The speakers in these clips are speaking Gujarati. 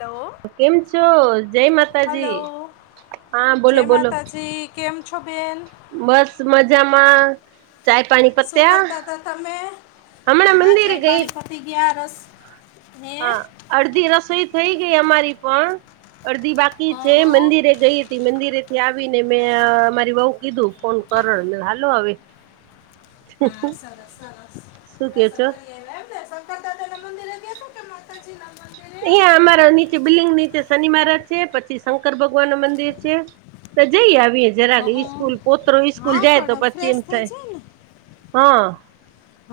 હલો કેમ છો? જય માતાજી. હલો હા, બોલો જય બોલો. માતાજી કેમ છો બેન? બસ મજામાં. ચાય પાણી શું પત્યા, કરતા હતા તમે હા હમણાં હા મંદિર ચાય ગયા તી. [unintelligible] હે હા, અડધી રસોઈ થઈ અમારી પણ. અડધી બાકી હા છે, મંદિરે ગઈ હતી, મંદિરે થી આવીને મેં મારી વહુ કીધું ફોન કરે ને, હાલો હવે. હા, સરસ સરસ શું કે દર્શન છો કરાવ્યા એમને. દાદા ના મંદિર ગયા કે, માતાજી ના મંદિર? અહીં અમારા નીચે બિલ્ડિંગ નીચે, શનિ મહારાજ છે, પછી શંકર ભગવાન નું મંદિર છે. તો જઈ આવી. જરા હા કે, ઈસ્કુલ પોત્ર ઈસ્કૂલ હા જાય તો, પણ પછી એમ ફ્રેશ થઈ થાય જાય ને હા.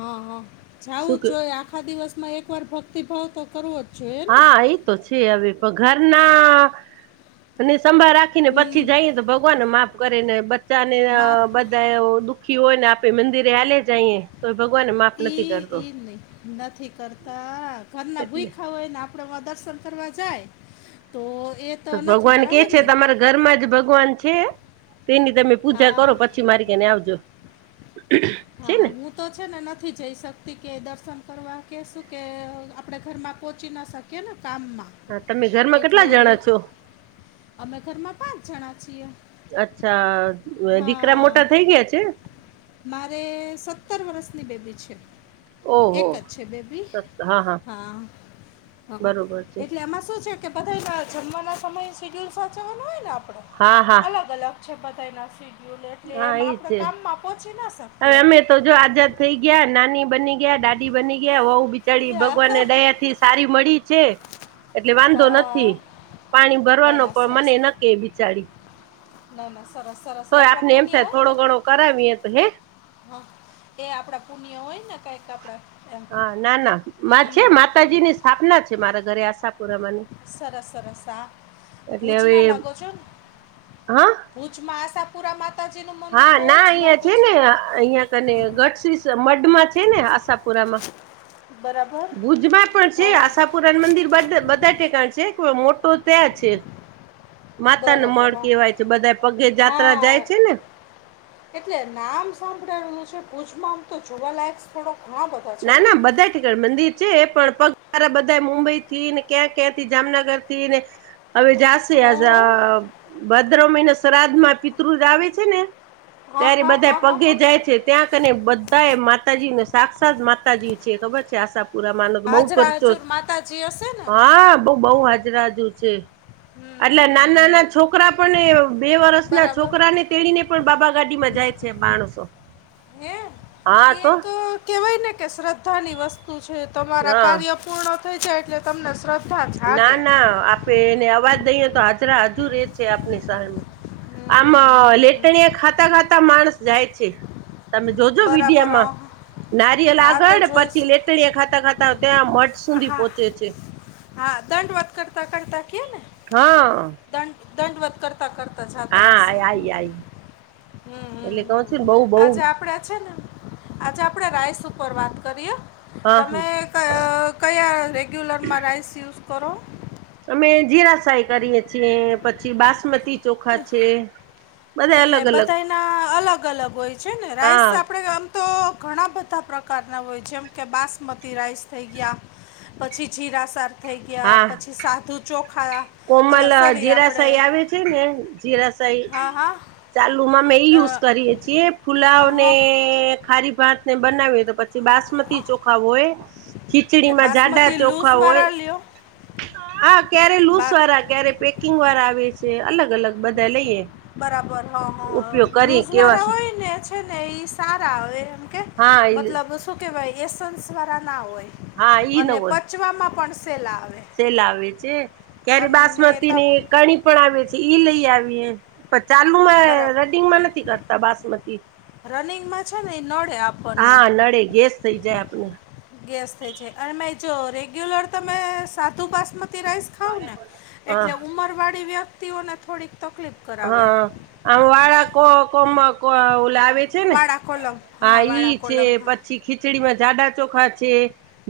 હા, હા શું જાવું કે જોઈ, આખા દિવસમાં એક વાર ભક્તિભાવ તો કરવો જ. જોઈએ ને હા, એ તો છે, હવે પણ ઘરના અને સંભાળ રાખીને, પછી હમ જઈએ તો, ભગવાન માફ કરે ને, બચ્ચા ને બા બધા એ દુખ આખી હોય ને, આપે મંદિરે આલે જઈએ તો, ભગવાનને માફ નથી ઈ કરતો. ઈ નહીં નથી કરતા, ઘરના ભૂઈ એટલે હોય ને આપડે. આપણે વા દર્શન કરવા જાય તો એ. તો નથી ભગવાન કે બરાબર છે ને તમારે? ઘરમાં જ ભગવાન છે, તેની તમે પૂજા કરો હા પછી મારી ત્યાં આવજો. છે હા, ને હું. તો છે ને, નથી જઈ શકતી કે, દર્શન કરવા કે શું કે આપણે ઘરમાં પહોંચી ન શકી. કેના કામમાં. હા તમે ઘરમાં કેટલા એટલે જણા છો અમે ઘરમાં પાંચ જણા છીએ. અચ્છા, દીકરા હા મોટા થઈ ગયા છે. મારે સત્તર વર્ષની બેબી છે. એક ઓહો જ છે બેબી? હા, હ બરોબર છે એટલે આમાં શું છે? કે બધાયના જમવાના સમય એ શેડ્યુઅલ સાચવવાના હોય ને, આપણે હા હા અલગ-અલગ છે બધાના. શેડ્યુઅલ એટલે, હા એમ એ આપણે છે કામમાં પહોંચી ના હવે શકીએ. અમે તો જો આઝાદ થઈ ગયા, નાની બની ગયા, દાદી બની ગયા, વહુ બિચારી યા. ભગવાનની દયા થી સારી મળી છે. એટલે વાંધો નથી, હા પાણી ના ભરવાનો ના પણ સરસ મને કે બિચારી ના, ના સરસ સરસ. એ તોય આપણા આપને એમ પુણ્ય થાય, હોય થોડો ને ઘણો કરાવીએે તો હે. હા, એ આપડા પુણ્ય હોય ને, કઈક આપડા એમ. હા ના, ના હમ, મારે છે, હમ. માતાજીની સ્થાપના છે, મારા ઘરે આશા સરસ સરસ. હા, એટલે હવે ભુજના લાગો છો? હા ભુજમાં આશાપુરા મા હા, ના અહિયાં છે ને, અહિયાં કને ગઢ મઢમાં છે ને, આશાપુરામાં. બરાબર ભુજમાં પણ છે, હા આશાપુરા મંદિર ટેકાણ છે કે, મોટું શહેર છે. માતાનનું બરોબર મળ હા કેવાય છે, બધા પગે જાત્રા જાય હા છે ને. એટલે નામ સાંભળાયેલું છે ભુજમાં, હું તો જોવાલાયક સ્થળો ઘણા બધા છે ના, ને ના બધા જ. ગ મંદિર છે, પણ પગારા બધા મુંબઈ થી ને ક્યાં ક્યાંથી જામનગર થી ને? હવે જાસ હં આજ હં. ભદ્ર મહિના શ્રાદ્ધમાં પિતૃ જ આવે છે ને, હા ત્યારે હા બધા હા હા પગે હા જાય છે. ત્યાં કને બધા એ માતાજીને સાક્ષાત માતાજી છે ખબર છે, આશા પુરા માનસ બઉ હાજરા કરચો હજુર માતાજી હશે ને હમ, હા બ બહુ હાજરાજુ છે, એટલે હમ, હમ. નાના-નાના છોકરા પણ બે વર્ષ એના બરાબર છોકરાને તેડીને, પણ બાબા ગાડીમાં જાય છે માણસો? હા, તો. કેવાય ને કે, શ્રદ્ધાની વસ્તુ છે, તમારા હા કાર્ય પૂર્ણ થઈ જાય એટલે. તમને શ્રધ્ધા જાગે. આપણે અવાજ દઈએ તો, હાજરા હજુર એ છે, આપણી સાહ આમ હમ, હમ, હમ. લેટણીયા ખાતા-ખાતા માણસ જાય છે. તમે જોજો બરાબર વિીડિયામાં હં, નારિયેલ હા તો આગળ, પછી જોઈશું લેટણીયા ખાતા ખાતા ત્યાં સુધી હા, પોહોંચે છે હા, દંડ વાત કરતા કરતા ગઈયાને. હા. દંડવત કરતા કરતા જાતા હા હશે? આઈ આઈ હમ હમ એટલે કઉ હમ, છું ને બઉ બઉ આજે આપણે છે ને. આજે આપણે રાઈસ ઉપર વાત કરીએ, હા તમે કંઈ કયા રેગ્યુલરમાં રાઇસ યુઝ કરો? અમે જીરા રાઈસ કરીએ છીએ, પછી બાસમતી ચોખા છે. બધા એટલે અલગ અલગ બધાના અલગ-અલગ હોય છે ને, રાઈસ હા આપણેે. તો ઘણા બધા પ્રકારના હોય છે. જેમ કે, બાસમતી રાઈસ થઈ ગયા. પછી જીરા સાફ થઈ ગયા, હા પછી સાધુ ચોખા અલ કોમલ સોરી આપણે જીરાસાઈ આવે છે ને, જીરાસાઈ. હા હા ચાલુમાં અમે એ યુઝ અ, કરીએ છીએ, ફુલાવને. હા ખારી ભાતને બનાવેલું પછી પછી બાસમતી ચોખા હોય, એટલે ખીચડીમાં જાડા બાસમતી ચોખા હોય. લૂઝવાળા લ્યો હા, ક્યારે લુસ બા ક્યારે પેકિંગવાળા આવે છે. અલગ અલગ બધા લઈએ. બરાબર. હ હ ઉપયોગ કરી કેવા લૂઝવાળા છે. હોયને છે ને, એ સારા આવે. હા એ મતલબ શું કેવાય? એસેન્સ વાળા સારા ના હોય, હા અને પછ બચવામાં પણ સેહલા આવે. સેલા આવે છે. ક્યારે અને ત બાસમતીની કણી પણ આવે છે, ઈ લઈ આવીએ. પણ ચાલુમાં બરાબર રડિંગમાં નથી કરતા બાસમતી. રનિંગમાં છે ને એ નડે આપણને હા, નડે ગેસ થઇ જાય. આપણને ગેસ થઈ છે અને જો રેગ્યુલર તમે સાધુ બાસમતી રાઈસ ખાવ ને હા એટલે ઉંમરવાળી વ્યક્તિઓને થોડીક તકલીફ કરાવે હા, આમ વાળા કો કો લાવ છે ને, વાળા કોલમ હા ઈ વાળા છે. કોલમ હા પછી ખીચડી માં જાડા ચોખા છે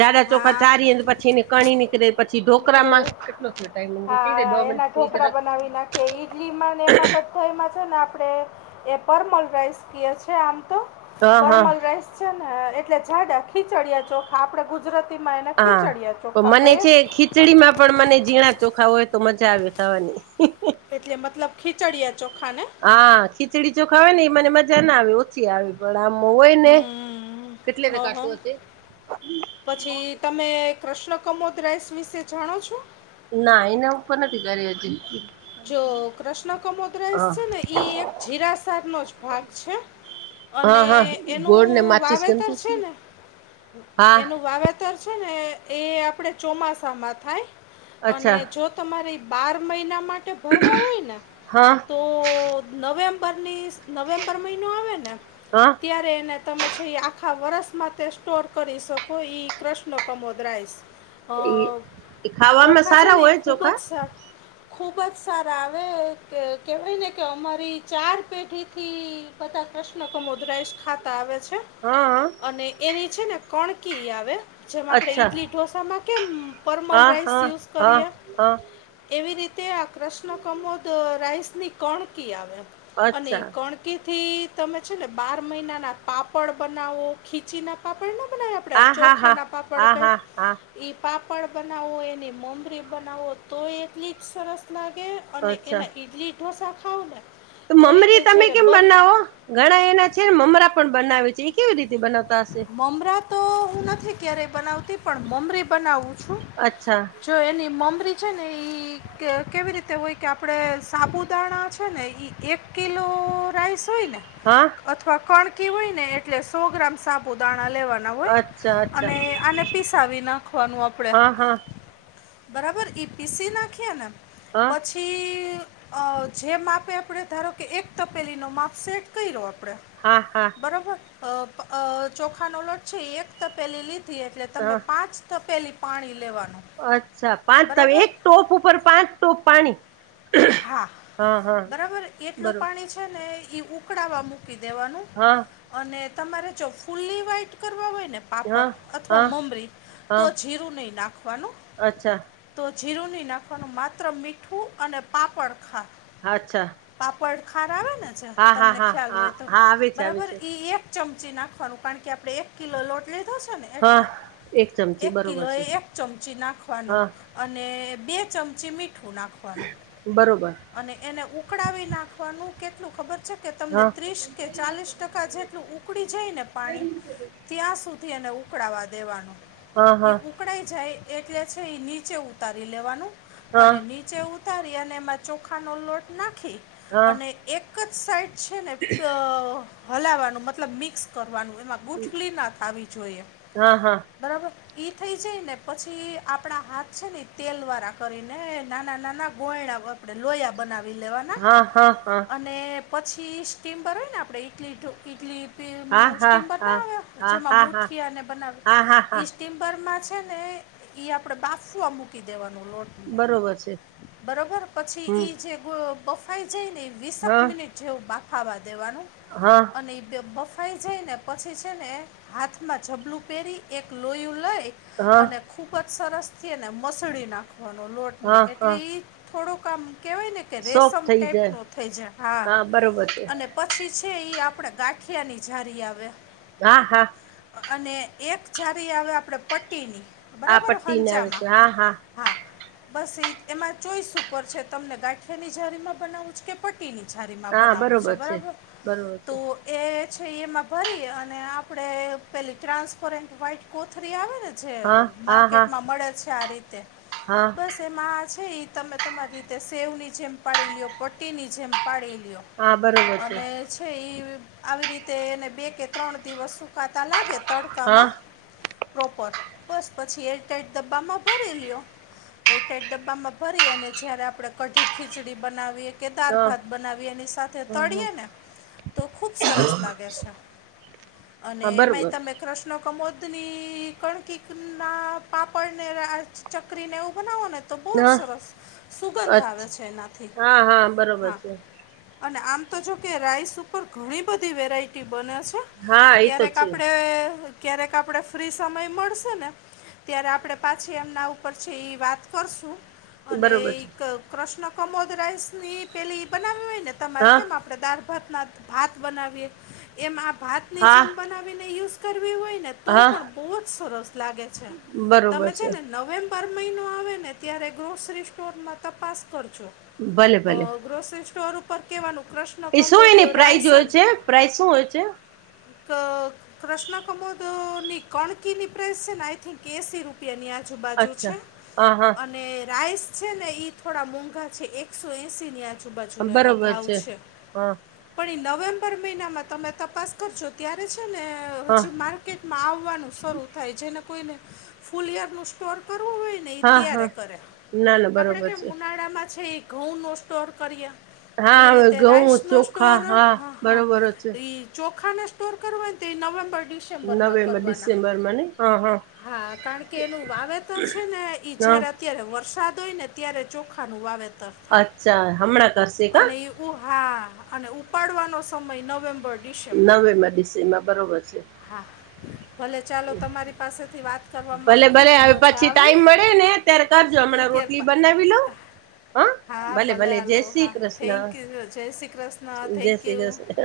જાડા ચોખા હા ચારી પછી એને કણી નીકળે પછી ઢોકરા નીકળે માં કેટલો થયો ટાઈમ રે દો મિનટ થઈ કે ઈડલીમાં ને એમાં પમ સ્થળમાં છે ને આપડે એ પરીમલ રાઈસ ક છે આમ તો હા હા પરીમલ રાઈસ છે ને એટલે જાડા ખીચડયા ચોખા આપડે ગુજરાતી માં એને હા ખીચડિયા પણ ચોખા મને કહીયે છે ખીચડીમાં પણ મને ઝીણા ચોખા હોય તો મજા આવે ખાવાની એટલે મતલબ ખીચડયા ચોખા ને હા ખીચડી ચોખા ને મને મજા ના આવે પ આવી પણ આમ હોય ને હમ કેટલી હં હં ટકો પછી તમે કૃષ્ણકમોદ રાઇસ વિષ વિષે જાણો છો ના એના ઉપર નથી કરી હતી જો કૃષ્ણકમોદ રઈસ છે ને ઈ એક જીરાસાર નો જ ભાગ છે હા અને હા એનું ગોળ ને માચીસ વાવેતર ગમતી છે ને હા એનું વાવેતર વાવેતર છે ને એ આપણે ચોમાસામાં થાય અને અચ્છા તમારે બાર મહિના માટે ભરવા હોય ને હા તો નવેમ્બરની નવેમ્બર મહિનો આવે ને હા ત્યારે એને તમે છે એ આખા વરસમાં તે સ્ટોર કરી શકો એ કૃષ્ણ કમોદ રાઈસ એ અ એ ખાવામાં ચોખા છે સારા ને એ હોય ખૂબ ચોખા જ સારા ખૂબ જ સારા આવે કેવાય ને કે અમારી ચાર પેઢી થી બધા કૃષ્ણ કોમદરાઈશ ઠાકર આવે છે હા હા અને એની છે ને કણકી આવે જેમાં આપણે અચ્છા ઇડલી ઢોસામાં કેમ પરમલ હા રાઈસ હા યુઝ હા કરીએ હા એવી રીતે આ કૃષ્ણ કમોદ રાઈસ ની કણકી આવે અને અચ્છા કણ કે થી તમે છે ને મહિનાના પાપડ બનાવો ખીચી ના પાપડ નો બનાવ્યા આ આપણે હા હા હા ચોખાના પાપડ હા કંઈ હા હા એ પાપડ બનાવો એની મમરી બનાવો તો એટલી જ સરસ લાગે અને અચ્છા એના ઇડલી ઢોસા ખાઓ ને તો તોય તે મમરી તમે જ્યારે કેમ બંધ બનાવો ઘણા એના છે ને, મમરા પણ બનાવે છે, એ કેવી રીતે બનાવતા હશે? મમરા તો હું નથી ક્યારેય બનાવતી, પણ મમરી બનાવું છું. અચ્છા. જો એની મમરી છે ને, એ કેવી રીતે હોય કે, આપણે સાબુદાણા છે ને, એ એક કિલો રાઈસ હોય ને. હા. અથવા કણકી હોય ને, એટલે સો ગ્રામ સાબુદાણા લેવાનું. અચ્છા અચ્છા આ પીસાવી નાખવાનું આપણેે. હા હા બરાબર, ઈ પીસી નાખીએ ને હા પછી પછી જે માપે, આપણે ધારો કે, એક તપેલીનું માપ સેટ કરી લો આપણે. હા, હા. બરોબર ચોખાનો લોટ છે, એક તો પેલી લીધી, એટલે તમે હા પાંચ તપેલી પાણી લેવાનુ. અચ્છા, પાંચ તમે એક ટોપ ઉપર, પાંચ ટોપ પાણી. હા બરાબર, એટલું બરોબર પાણી છે ને, એ ઉકળાવવા મૂકી દેવાનું. હા. અને તમારે જો ફુલ્લી વ્હાઈટ કરવા હોય ને. હા અથવા હા મમરી હા જીરું નહીં નાખવાનું. અચ્છા તો જીરુંની નાખવાનું માત્ર મીઠું, અને પાપડ ખા અચ્છા. પાપડ ખાર આવે ને છે, હા હા તમને હા ખ્યાલ હા હોય તો, હા આવે છે આવે બરાબર છે એક ચમચી નાખવાનું, કારણ કે આપણે એક કિલો લોટ લીધો છે ને. એટલે હા ચમચી એક બરોબર કિલોએ છે એક ચમચી નાખવાનું. હા અને બે ચમચી મીઠું નાખવાનું. બરાબર. અને એને ઉકળાવી નાખવાનું, કેટલું ખબર છે કે તમને? હા ત્રીસ કે ચાલીસ ટકા જેટલું ઉકળી જાય ને પાણી ત્યાં સુધી એને ઉકળાવવા દેવાનું. હા, હા. પકડા જાય એટલે છે, એ નીચે ઉતારી લેવાનું, હા અને નીચે ઉતારી અને એમાં ચોખાનો લોટ નાખી, અને એક જ સાઈડ છે ને. હલાવાનું, મતલબ મિક્સ કરવાનું, કારણ એમાં ગુટલી ના થવી જોઈએ હા બરાબર. એ થઈ જાય ને, પછી આપણા હાથ છે ને, તેલવાળા કરીને નાના-નાના ગોયણા વ આપણે લોયા બનાવી લેવાના, હા હા હા અને પછી સ્ટીમ પર હોય ને, આપણે ઇડલી ઢ ઇડલી ટીમ હા હા નું હા સ્ટીમ હા બનાવ્યો, હા હા જેમાં હા હા મુઠિયાને બનાવ હા હા હા ઈ. ટિમ્બરમાં છે ને, ઈ આપણેે બાફુવા મૂકી દેવાનો લોટ. બરોબર છે. પછી હમ એ જે બફાઈ જાય ને, વીસક હા મિનિટ જેવું બાફાવા દેવાનું. હા. અને એ બફાઈ જઈને, પછી છે ને. હાથમાં જબલું પહેરી એક લોયું લય હા અને ખૂબ જ સરસથી ને મસળ નાખવાનો લોટને, હા હા એટલે થોડુંક આામ કેવાય ને કે, સોફ રેશમ થઈ ટાઈપ જાય નો થઈ જાય, હા બરોબર છે અને પછી છે, એ આપણે ગાંઠિયાની જારી આવેયા. હા હા. અને એક જારી આવે, આપણે પટ્ટીની આ બરાબર પટ્ટીને આવે છે હંચામાં. હા હા બસ એ એમાં ચોઈસ ઉપર છે, તમને ગાંઠિયાની જાારીમાં છે, કે પટ્ટટીની છારીમાં હા બનાવવું છે, બરોબર બરાબર બરોબર તો‌. છે એ છે, એમાં ભરી અને આપણે પેલી ટ્રાન્સપરન્ટ વ્હાઈટ કોથરી આવે ને, જે હા હા હા માર્કેટમાં મળે છે, આ રીતે હા બસ. તેમાં છે, એ તમે તમારી રીતે સેવની જેમ પાડી લો પ્ટની જેમ પાડી લો. હા બરોબર છે અને છે, આવી રીતે એને બે કે ત્રણ દિવસ સુકાતા લાગે. હા તડકામાં પ્રોપર બસ પછી એર ટાઈટ ડબ્બામાં ભરી લ્યો. એટ ડબ્બામાં ફરી અને જયારે આપણે કઢી ખીચડી બનાવી. કે હા દાળ-ભાત બનાવી, એની સાથે હ તળીયે ને, તો ખુબ સરસ લાગે છે. અને હા એમાંય બરોબર તમે. કૃષ્ણ કમોદની કણકી ના પાપડને, ચકરીને, એવું બનાવો ને. તો બહુ જ હા સરસ સુગંધ આવે અચ્છા છે, એનાથી હા બરોબર હા. છે અને આમ તો જો કે રાઈસ ઉપર ઘણી બધી વેરાઈટી બને છે. હા એ તો ક્યારેક છે આપડે ક્યારેક આપડે ફ્રી સમય મળશે ને. ત્યારે આપણે પાછી એમના ઉપર છે એ વાત કરશું. અને બરોબર છે એક કૃષ્ણ કમોદ રાઇસ ની પેલી બનાવી હોય ને, તમારે હા કેમ આપ પદાર્થ ભાતના-ભાત બનાવીએ એમ, આ ભાતની હા જેમ બનાવીને યુઝ કર હોય ને તો, હા પણ બહુ જ સરસ લાગે છે, તમે છે ને, નવેમ્બર પર મહિનો આવે ને, ત્યારે ગ્રોસરી સ્ટોરમાં તપાસ કરજો. ભલે હ, ભલે ગ્રોસરી સ્ટોર ઉપર કેવાનું કૃષ ઈ શું એની પ્રાઇઝ હોય છે? પ્રાઇઝ શું હોય છે? ક કૃષ્ણ કમોદ ની કોણકી ની પ્રેસ છે ને, આઈ થિંક. કેસી રૂપિયાની આજુબાજુ અચ્છા છે, હા હા અને રાઈસ છે ને ઇ. થોડા મોંઘા છે, એકસો એસી ની આજુબાજુનો એનો ભાવ છે. હા પણ એ નવેમ્બર મહિનામાં તમે તપાસ કરજો ત્યારે છે ને, હા હજી પાન કેટમાં આવવાનું શરૂ થાય છેને, કોઈને ફૂલ યર નું સ્ટોર કરવું હોય. ને ઈ હા હા ત્યારે કરે, ના ના આપડે બરોબર કેમ છે ઉનાળામાં છે, એ ઘઉં નો સ્ટોર કરીએ. એવી હા રીતે રાઈસ ઘઉં નો ચોખા સ્ટોર, હા હ હા બરોબર છે એ. ચોખાને સ્ટોર કરવાય, તે નવેમ્બર ડીસ નવેમ્બર ડિસેમ્બરમાં ને. હ, હ. હા, કારણ કે એનું વાવેતર છે ને, હા ઈઝારાત ત્યારે વરસાદ હોય ને, ત્યારે ચોખાનું વાવેતર અચ્છા, હમણાં કરશે કા. ઉહા અને ઉપાડવાનો સમય નવેમ્બર ડિસેમ્બર નવેમ્બર-ડિસેમ્બર બરોબર છે. હા. ભલે ચાલો, તમારી પાસેથી વાત કરવામાં ભલે ખુબ ભલે હવે મજા પછી આવી. ટાઈમ મળે ને ત્યારે કરજો હમણાં રોટલી બનાવી લઉ. [unintelligible] હા, ભલે. હાલો, હા થેન્ક યુ, જય શ્રી કૃષ્ણ, જય શ્રી થેન્કયુ. કૃષ્ણ